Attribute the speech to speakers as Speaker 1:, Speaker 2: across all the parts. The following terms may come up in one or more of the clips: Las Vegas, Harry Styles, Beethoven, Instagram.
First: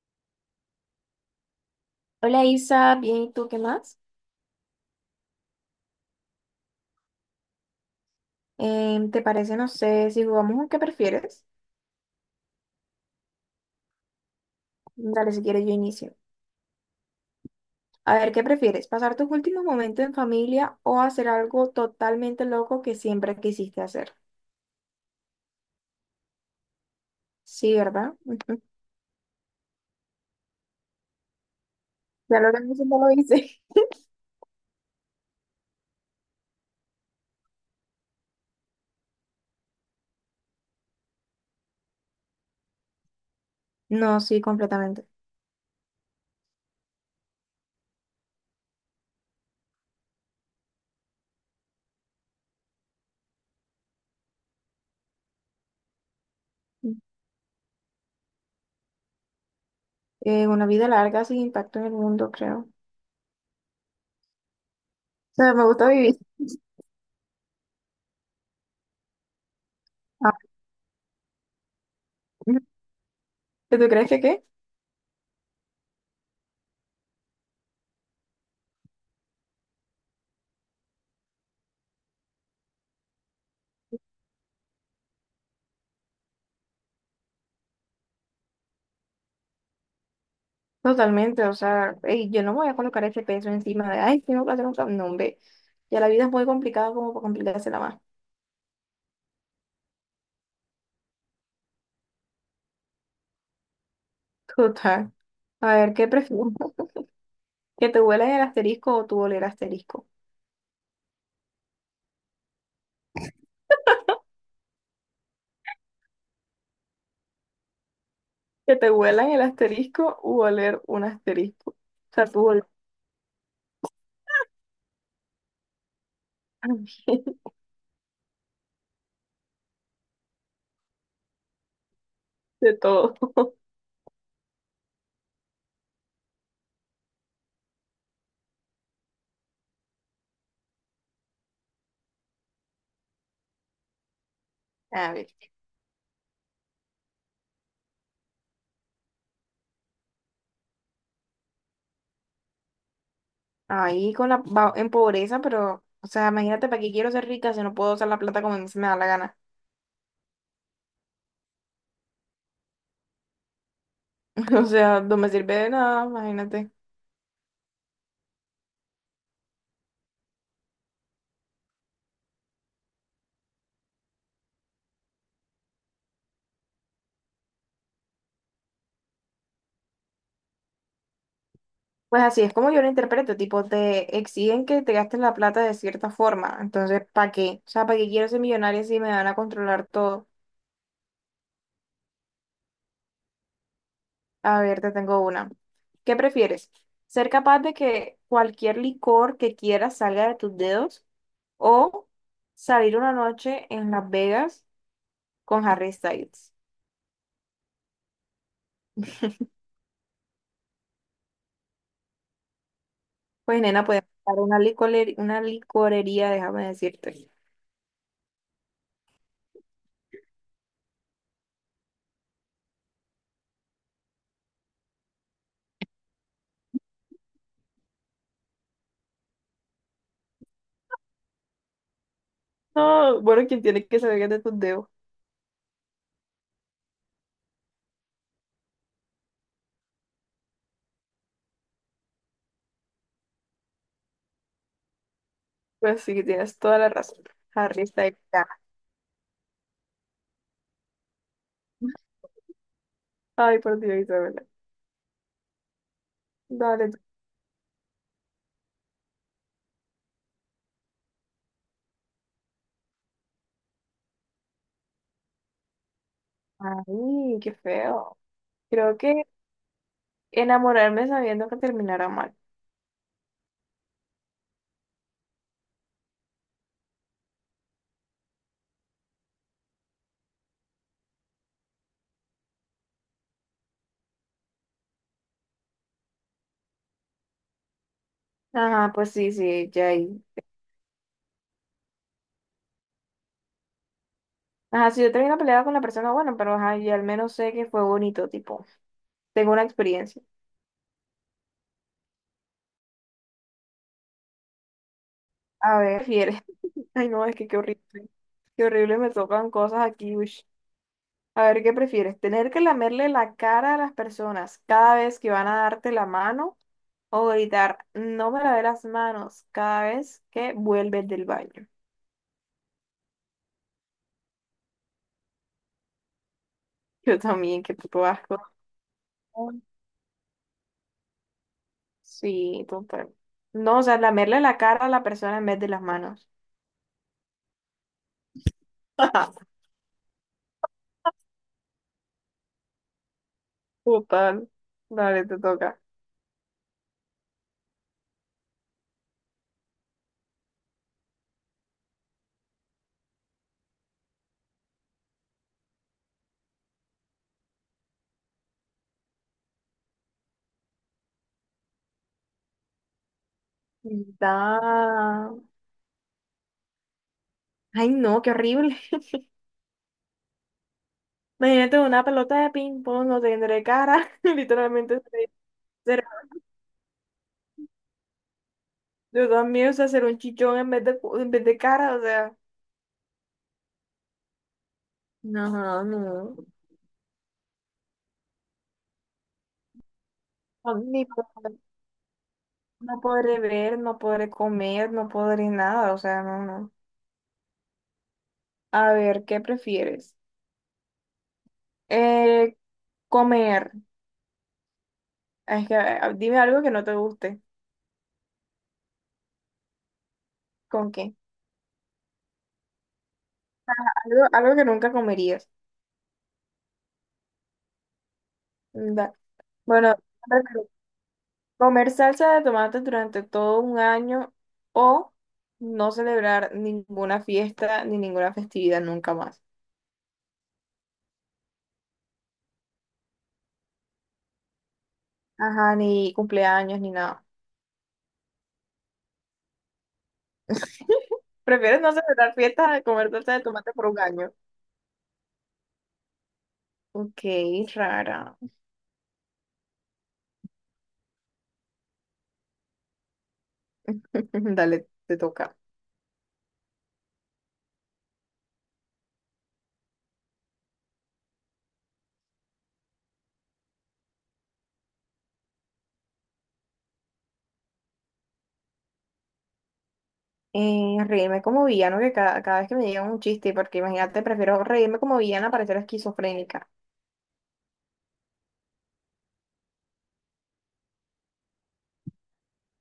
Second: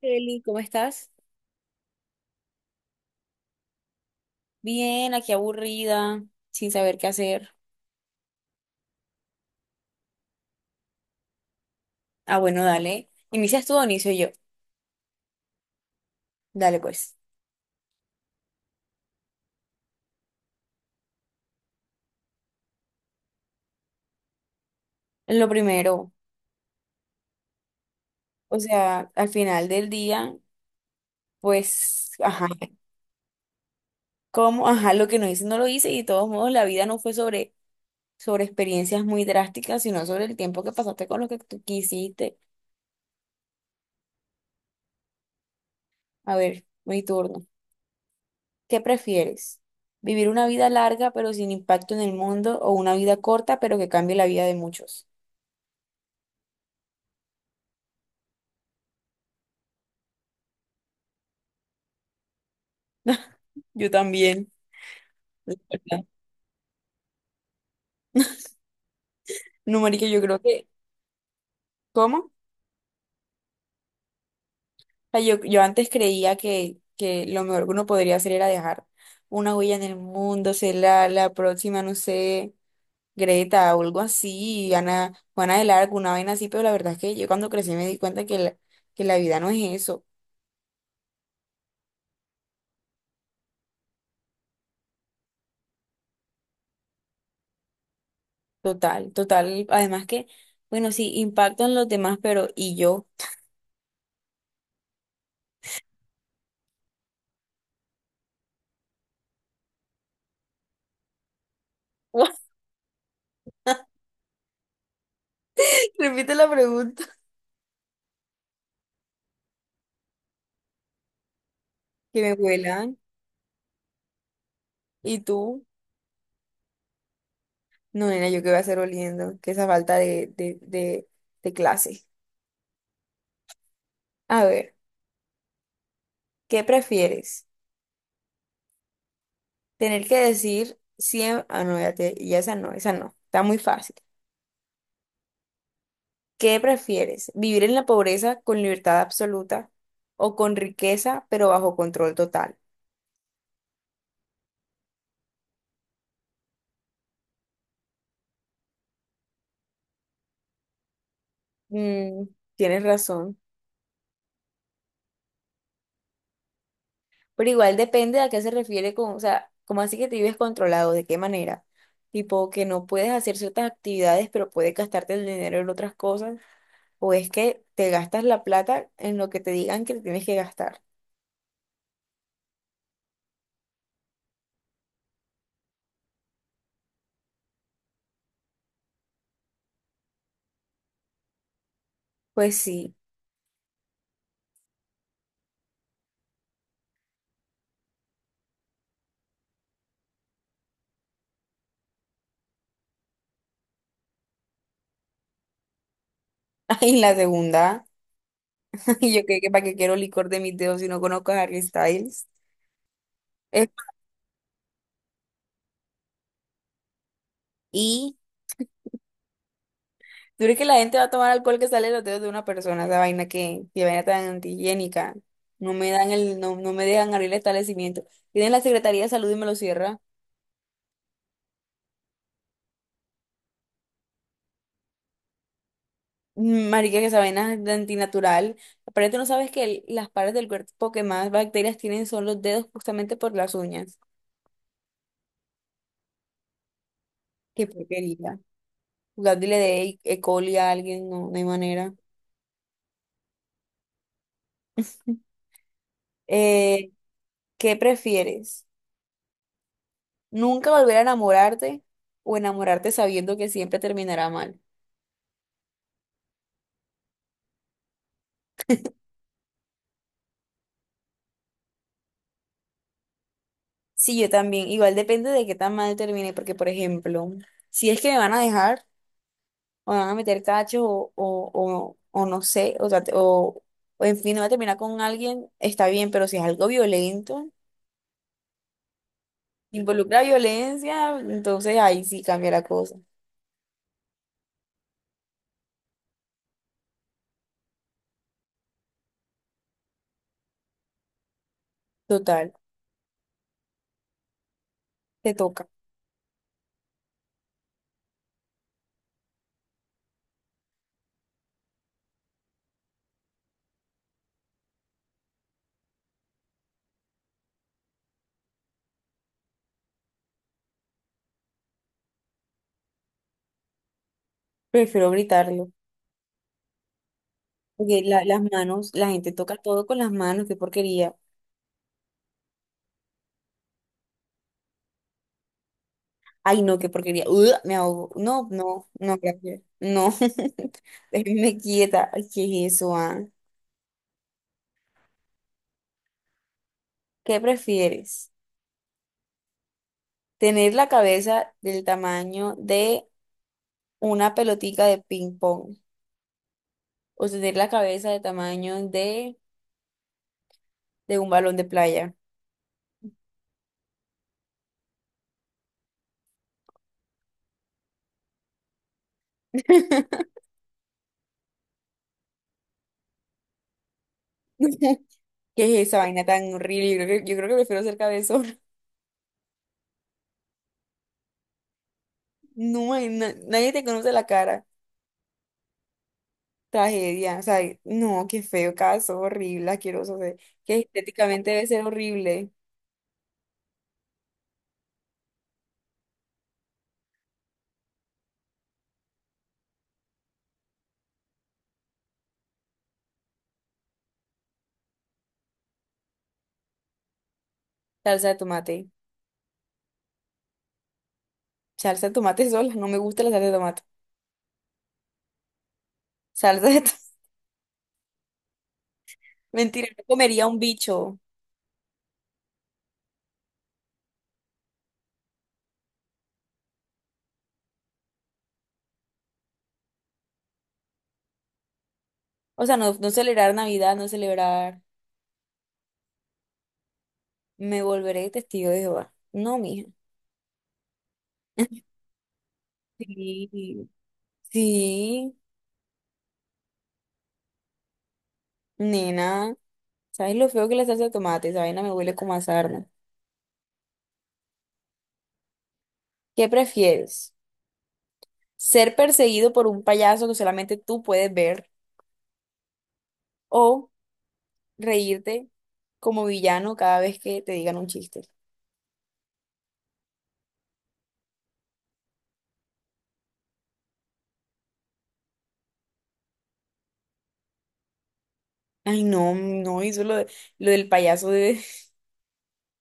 Speaker 1: Kelly, ¿cómo estás?
Speaker 2: Hola Isa, bien, ¿y tú qué más?
Speaker 1: Bien, aquí aburrida, sin saber qué hacer.
Speaker 2: ¿Te parece, no sé, si jugamos un qué prefieres?
Speaker 1: Ah, bueno, dale. ¿Inicias tú o inicio yo?
Speaker 2: Dale, si quieres yo inicio.
Speaker 1: Dale, pues.
Speaker 2: A ver, ¿qué prefieres? ¿Pasar tus últimos momentos en familia o hacer algo totalmente loco que siempre quisiste hacer?
Speaker 1: Lo primero,
Speaker 2: Sí, ¿verdad?
Speaker 1: o
Speaker 2: Ujú.
Speaker 1: sea, al final del día, pues,
Speaker 2: Ya
Speaker 1: ajá,
Speaker 2: lo tengo, siempre lo hice.
Speaker 1: ¿cómo? Ajá, lo que no hice no lo hice y de todos modos la vida no fue sobre, experiencias muy drásticas, sino sobre el tiempo que pasaste con lo que tú quisiste.
Speaker 2: No, sí, completamente.
Speaker 1: A ver, mi turno. ¿Qué prefieres? ¿Vivir una vida larga pero sin impacto en el mundo o una vida corta pero que cambie la vida de muchos?
Speaker 2: Una vida larga sin impacto en el mundo, creo. O
Speaker 1: Yo también.
Speaker 2: sea, me gusta
Speaker 1: ¿Verdad?
Speaker 2: vivir.
Speaker 1: No, marica, yo
Speaker 2: Ah,
Speaker 1: creo que, ¿cómo?
Speaker 2: ¿tú crees que qué?
Speaker 1: O sea, yo antes creía que, lo mejor que uno podría hacer era dejar una huella en el mundo, ser la, próxima, no sé, Greta o algo así, Ana, Juana del Arco, una vaina así, pero la verdad es que yo cuando crecí me di cuenta que la, vida no es eso,
Speaker 2: Totalmente, o sea, ey, yo no me voy a colocar ese peso encima de, ay, tengo que hacer un cambio, no, hombre. Ya la vida es muy complicada como para complicársela más.
Speaker 1: total, total, además que, bueno, sí, impacto en los demás, pero ¿y yo?
Speaker 2: Total. A ver, ¿qué prefieres? ¿Que te huelan el asterisco o tú oler asterisco?
Speaker 1: Repite la pregunta,
Speaker 2: Que te huelan el asterisco u oler un asterisco. O
Speaker 1: que
Speaker 2: sea,
Speaker 1: me
Speaker 2: tú oler
Speaker 1: vuelan, ¿y tú? No, nena, yo qué voy a hacer oliendo, que esa falta de, de clase.
Speaker 2: de todo.
Speaker 1: A ver, ¿qué prefieres? Tener que decir siempre. Ah, no, ya, ya esa no, esa no. Está muy fácil.
Speaker 2: A ver,
Speaker 1: ¿Qué prefieres? ¿Vivir en la pobreza con libertad absoluta o con riqueza pero bajo control total?
Speaker 2: ahí con la, va- en pobreza, pero, o sea, imagínate, ¿para qué quiero ser rica si no puedo usar la plata como a mí se me da la gana?
Speaker 1: Mm, tienes razón.
Speaker 2: O sea, no me sirve de nada, imagínate.
Speaker 1: Pero igual depende a qué se refiere con, o sea, ¿cómo así que te vives controlado? ¿De qué manera? Tipo, que no puedes hacer ciertas actividades, pero puedes gastarte el dinero en otras cosas o es que te gastas la plata en lo que te digan que tienes que gastar.
Speaker 2: Pues así es como yo lo interpreto, tipo, te exigen que te gastes la plata de cierta forma, entonces, ¿para qué? O sea, ¿para qué quiero ser millonaria si me van a controlar todo?
Speaker 1: Pues sí.
Speaker 2: A ver, te tengo una. ¿Qué prefieres? ¿Ser capaz de que cualquier licor que quieras salga de tus dedos o salir una noche en Las Vegas con Harry Styles?
Speaker 1: Y la segunda, yo creo que para qué quiero licor de mis dedos si no conozco a Harry Styles.
Speaker 2: Pues
Speaker 1: Es-
Speaker 2: nena, puedes buscar una licorería, déjame decirte.
Speaker 1: y tú crees que la gente va a tomar alcohol que sale de los dedos de una persona, esa vaina que, vaina tan antihigiénica. No me dan el, no, no me dejan abrir el establecimiento. Tienen la Secretaría de Salud y me lo cierra.
Speaker 2: No, bueno, ¿quien tiene que salir de tus dedos?
Speaker 1: Mm, marica, que esa vaina es de antinatural. Pero tú no sabes que las partes del cuerpo que más bacterias tienen son los dedos justamente por las uñas.
Speaker 2: Pues sí, tienes toda la razón.
Speaker 1: Qué
Speaker 2: Harry Styles
Speaker 1: porquería.
Speaker 2: gana.
Speaker 1: Dándole de E. coli a alguien, no, no hay manera.
Speaker 2: Ay, por Dios, Isabela. Dale,
Speaker 1: Eh,
Speaker 2: tú.
Speaker 1: ¿Qué prefieres? ¿Nunca volver a enamorarte o enamorarte sabiendo que siempre terminará mal?
Speaker 2: Ay, qué feo. Creo que enamorarme sabiendo que terminará mal.
Speaker 1: Sí, yo también. Igual depende de qué tan mal termine, porque, por ejemplo, si es que me van a dejar, o me van a meter cacho, o no sé, o sea, o en fin, no va a terminar con alguien, está bien, pero si es algo violento,
Speaker 2: Ajá, pues sí, sí, ya
Speaker 1: involucra
Speaker 2: ahí.
Speaker 1: violencia, entonces ahí sí cambia la cosa.
Speaker 2: Ajá, si yo termino peleada con la persona, bueno, pero ajá, y al menos sé que fue bonito, tipo, tengo una experiencia.
Speaker 1: Total, te toca.
Speaker 2: A ver, ¿qué prefieres? Ay, no, es que qué horrible. Qué horrible me tocan cosas aquí, uish. A ver, ¿qué prefieres? ¿Tener que lamerle la cara a las personas cada vez que van a darte la mano o gritar, no me lavé las manos cada vez que vuelves del baño?
Speaker 1: Prefiero gritarlo.
Speaker 2: Yo también, qué
Speaker 1: Porque
Speaker 2: puto asco.
Speaker 1: las manos, la gente toca todo con las manos, qué porquería.
Speaker 2: Sí, total. No, o sea, lamerle la cara a la persona en vez de las manos.
Speaker 1: Ay, no, qué porquería. Ugh, me ahogo. No, no, no, gracias. No, déjenme quieta. Ay, ¿qué es eso, ah?
Speaker 2: Total. Dale, te toca.
Speaker 1: ¿Qué prefieres? ¿Tener la cabeza del tamaño de una pelotica de ping pong? ¿O tener la cabeza del tamaño de, un balón de playa?
Speaker 2: Da. Ay, no, qué horrible. Imagínate una pelota de ping-pong, no tendré cara. Literalmente, seré-
Speaker 1: ¿Qué es esa vaina
Speaker 2: será-
Speaker 1: tan horrible? Yo creo que prefiero ser cabezón.
Speaker 2: yo también, o sea, ser un chichón en vez de, cu- en vez de cara, o sea.
Speaker 1: No, nadie te conoce la cara.
Speaker 2: No, no.
Speaker 1: Tragedia, o sea, no, qué feo caso, horrible, asqueroso, o sea,
Speaker 2: No,
Speaker 1: que
Speaker 2: ni
Speaker 1: estéticamente
Speaker 2: podré-
Speaker 1: debe ser horrible.
Speaker 2: no podré ver, no podré comer, no podré nada, o sea, no, no. A ver, ¿qué prefieres? Eh, Comer. Es que, dime algo que no te guste.
Speaker 1: Salsa de tomate,
Speaker 2: ¿Con qué?
Speaker 1: salsa de tomate sola, no me gusta la salsa de tomate.
Speaker 2: Algo, algo que nunca comerías.
Speaker 1: Salsa de tomate,
Speaker 2: Da-
Speaker 1: mentira,
Speaker 2: bueno,
Speaker 1: no comería un bicho.
Speaker 2: comer salsa de tomate durante todo un año o no celebrar ninguna fiesta ni ninguna festividad nunca más.
Speaker 1: O sea, no, no celebrar Navidad, no celebrar,
Speaker 2: Ajá, ni cumpleaños ni nada.
Speaker 1: me volveré testigo de Jehová. No, mija.
Speaker 2: Prefieres no celebrar fiestas a comer salsa de
Speaker 1: Sí,
Speaker 2: tomate por un año.
Speaker 1: sí,
Speaker 2: Ok, rara.
Speaker 1: nena, ¿sabes lo feo que es la salsa de tomate? Esa vaina me huele como a sarna.
Speaker 2: Dale, te toca.
Speaker 1: ¿Qué prefieres? ¿Ser perseguido por un payaso que solamente tú puedes ver? Reírte como villano cada vez que te digan un chiste.
Speaker 2: Reírme como villano que cada, cada vez que me llega un chiste, porque imagínate, prefiero reírme como villana para ser esquizofrénica.
Speaker 1: Ay, no, no, hizo lo, lo del payaso de...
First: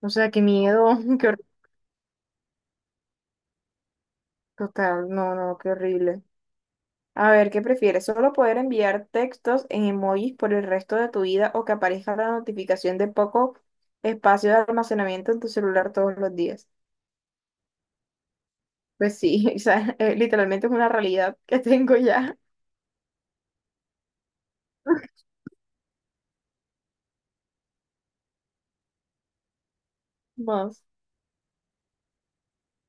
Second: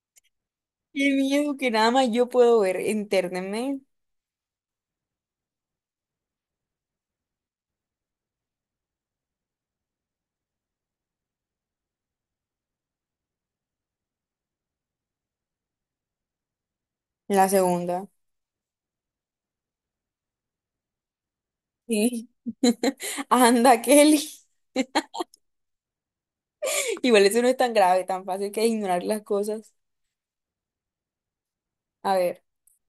Speaker 2: O sea, qué miedo,
Speaker 1: Qué
Speaker 2: qué horrible.
Speaker 1: miedo que nada más yo puedo ver. Entérnenme.
Speaker 2: Total, no, no, qué horrible. A ver, ¿qué prefieres? ¿Solo poder enviar textos en emojis por el resto de tu vida o que aparezca la notificación de poco espacio de almacenamiento en tu celular todos los días?
Speaker 1: La segunda.
Speaker 2: Pues sí, o sea, literalmente es una realidad que tengo
Speaker 1: Sí.
Speaker 2: ya.
Speaker 1: Anda, Kelly. Igual eso no es tan grave, tan fácil que ignorar las cosas.
Speaker 2: Más.
Speaker 1: A ver,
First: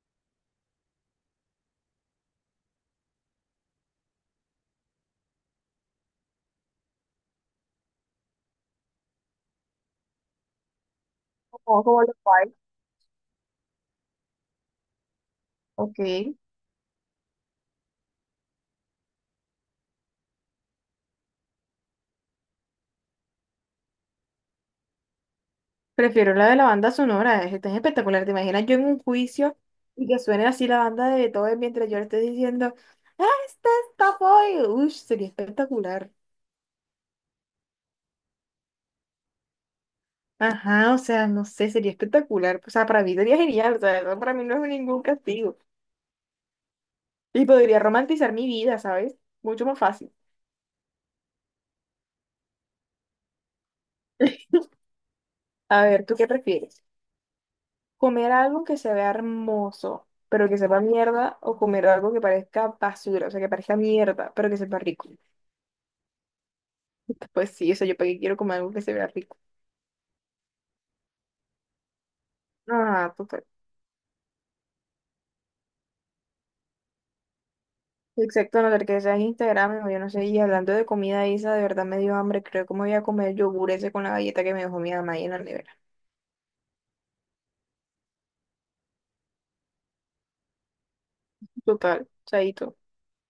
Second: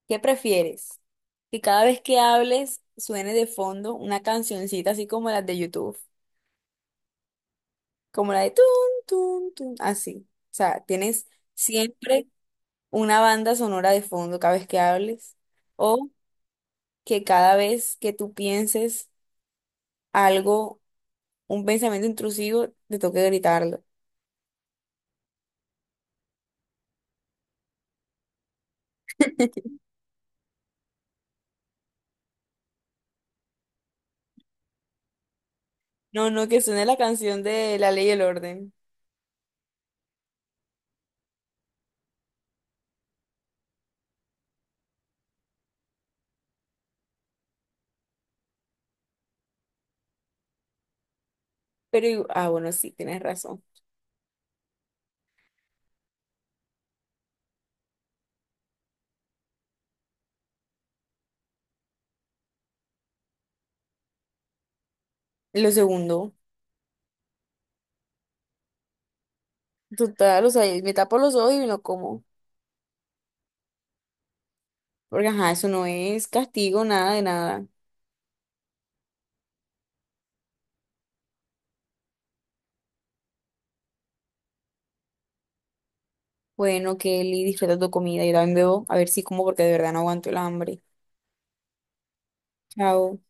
Speaker 1: ¿qué prefieres? Que cada vez que hables suene de fondo una cancioncita así como las de YouTube, como la de tun, tun, tun, así. O sea, tienes
Speaker 2: Como, como los
Speaker 1: siempre
Speaker 2: pais.
Speaker 1: una banda sonora de fondo cada vez que hables o
Speaker 2: Ok.
Speaker 1: que cada vez que tú pienses algo, un pensamiento intrusivo, te toque gritarlo.
Speaker 2: Prefiero la de la banda sonora, es espectacular. ¿Te imaginas yo en un juicio y que suene así la banda de Beethoven mientras yo le estoy diciendo, ¡ah, este es Topoi! Uy, sería espectacular.
Speaker 1: No, no, que suene la canción de La Ley y el Orden.
Speaker 2: Ajá, o sea, no sé, sería espectacular. O sea, para mí sería genial, o sea, eso para mí no es ningún castigo. Y podría romantizar mi vida, ¿sabes? Mucho más fácil.
Speaker 1: Pero, bueno, sí, tienes razón.
Speaker 2: A ver, ¿tú qué prefieres? ¿Comer algo que se vea hermoso, pero que sepa mierda? ¿O comer algo que parezca basura, o sea, que parezca mierda, pero que sepa rico?
Speaker 1: Lo segundo,
Speaker 2: Pues sí, eso yo para qué quiero comer algo que se vea rico.
Speaker 1: total, o sea, me tapo los ojos y no como.
Speaker 2: Ah, total.
Speaker 1: Porque, ajá, eso no es castigo, nada de nada.
Speaker 2: Exacto, a no ser que sea en Instagram, o yo no sé, y hablando de comida, Isa, de verdad me dio hambre, creo que me voy a comer el yogur ese con la galleta que me dejó mi mamá ahí en la nevera.
Speaker 1: Bueno, Kelly, disfruta tu comida. Yo también bebo, a ver si como, porque de verdad no aguanto el hambre.
Speaker 2: Total, chaito.
Speaker 1: Chao.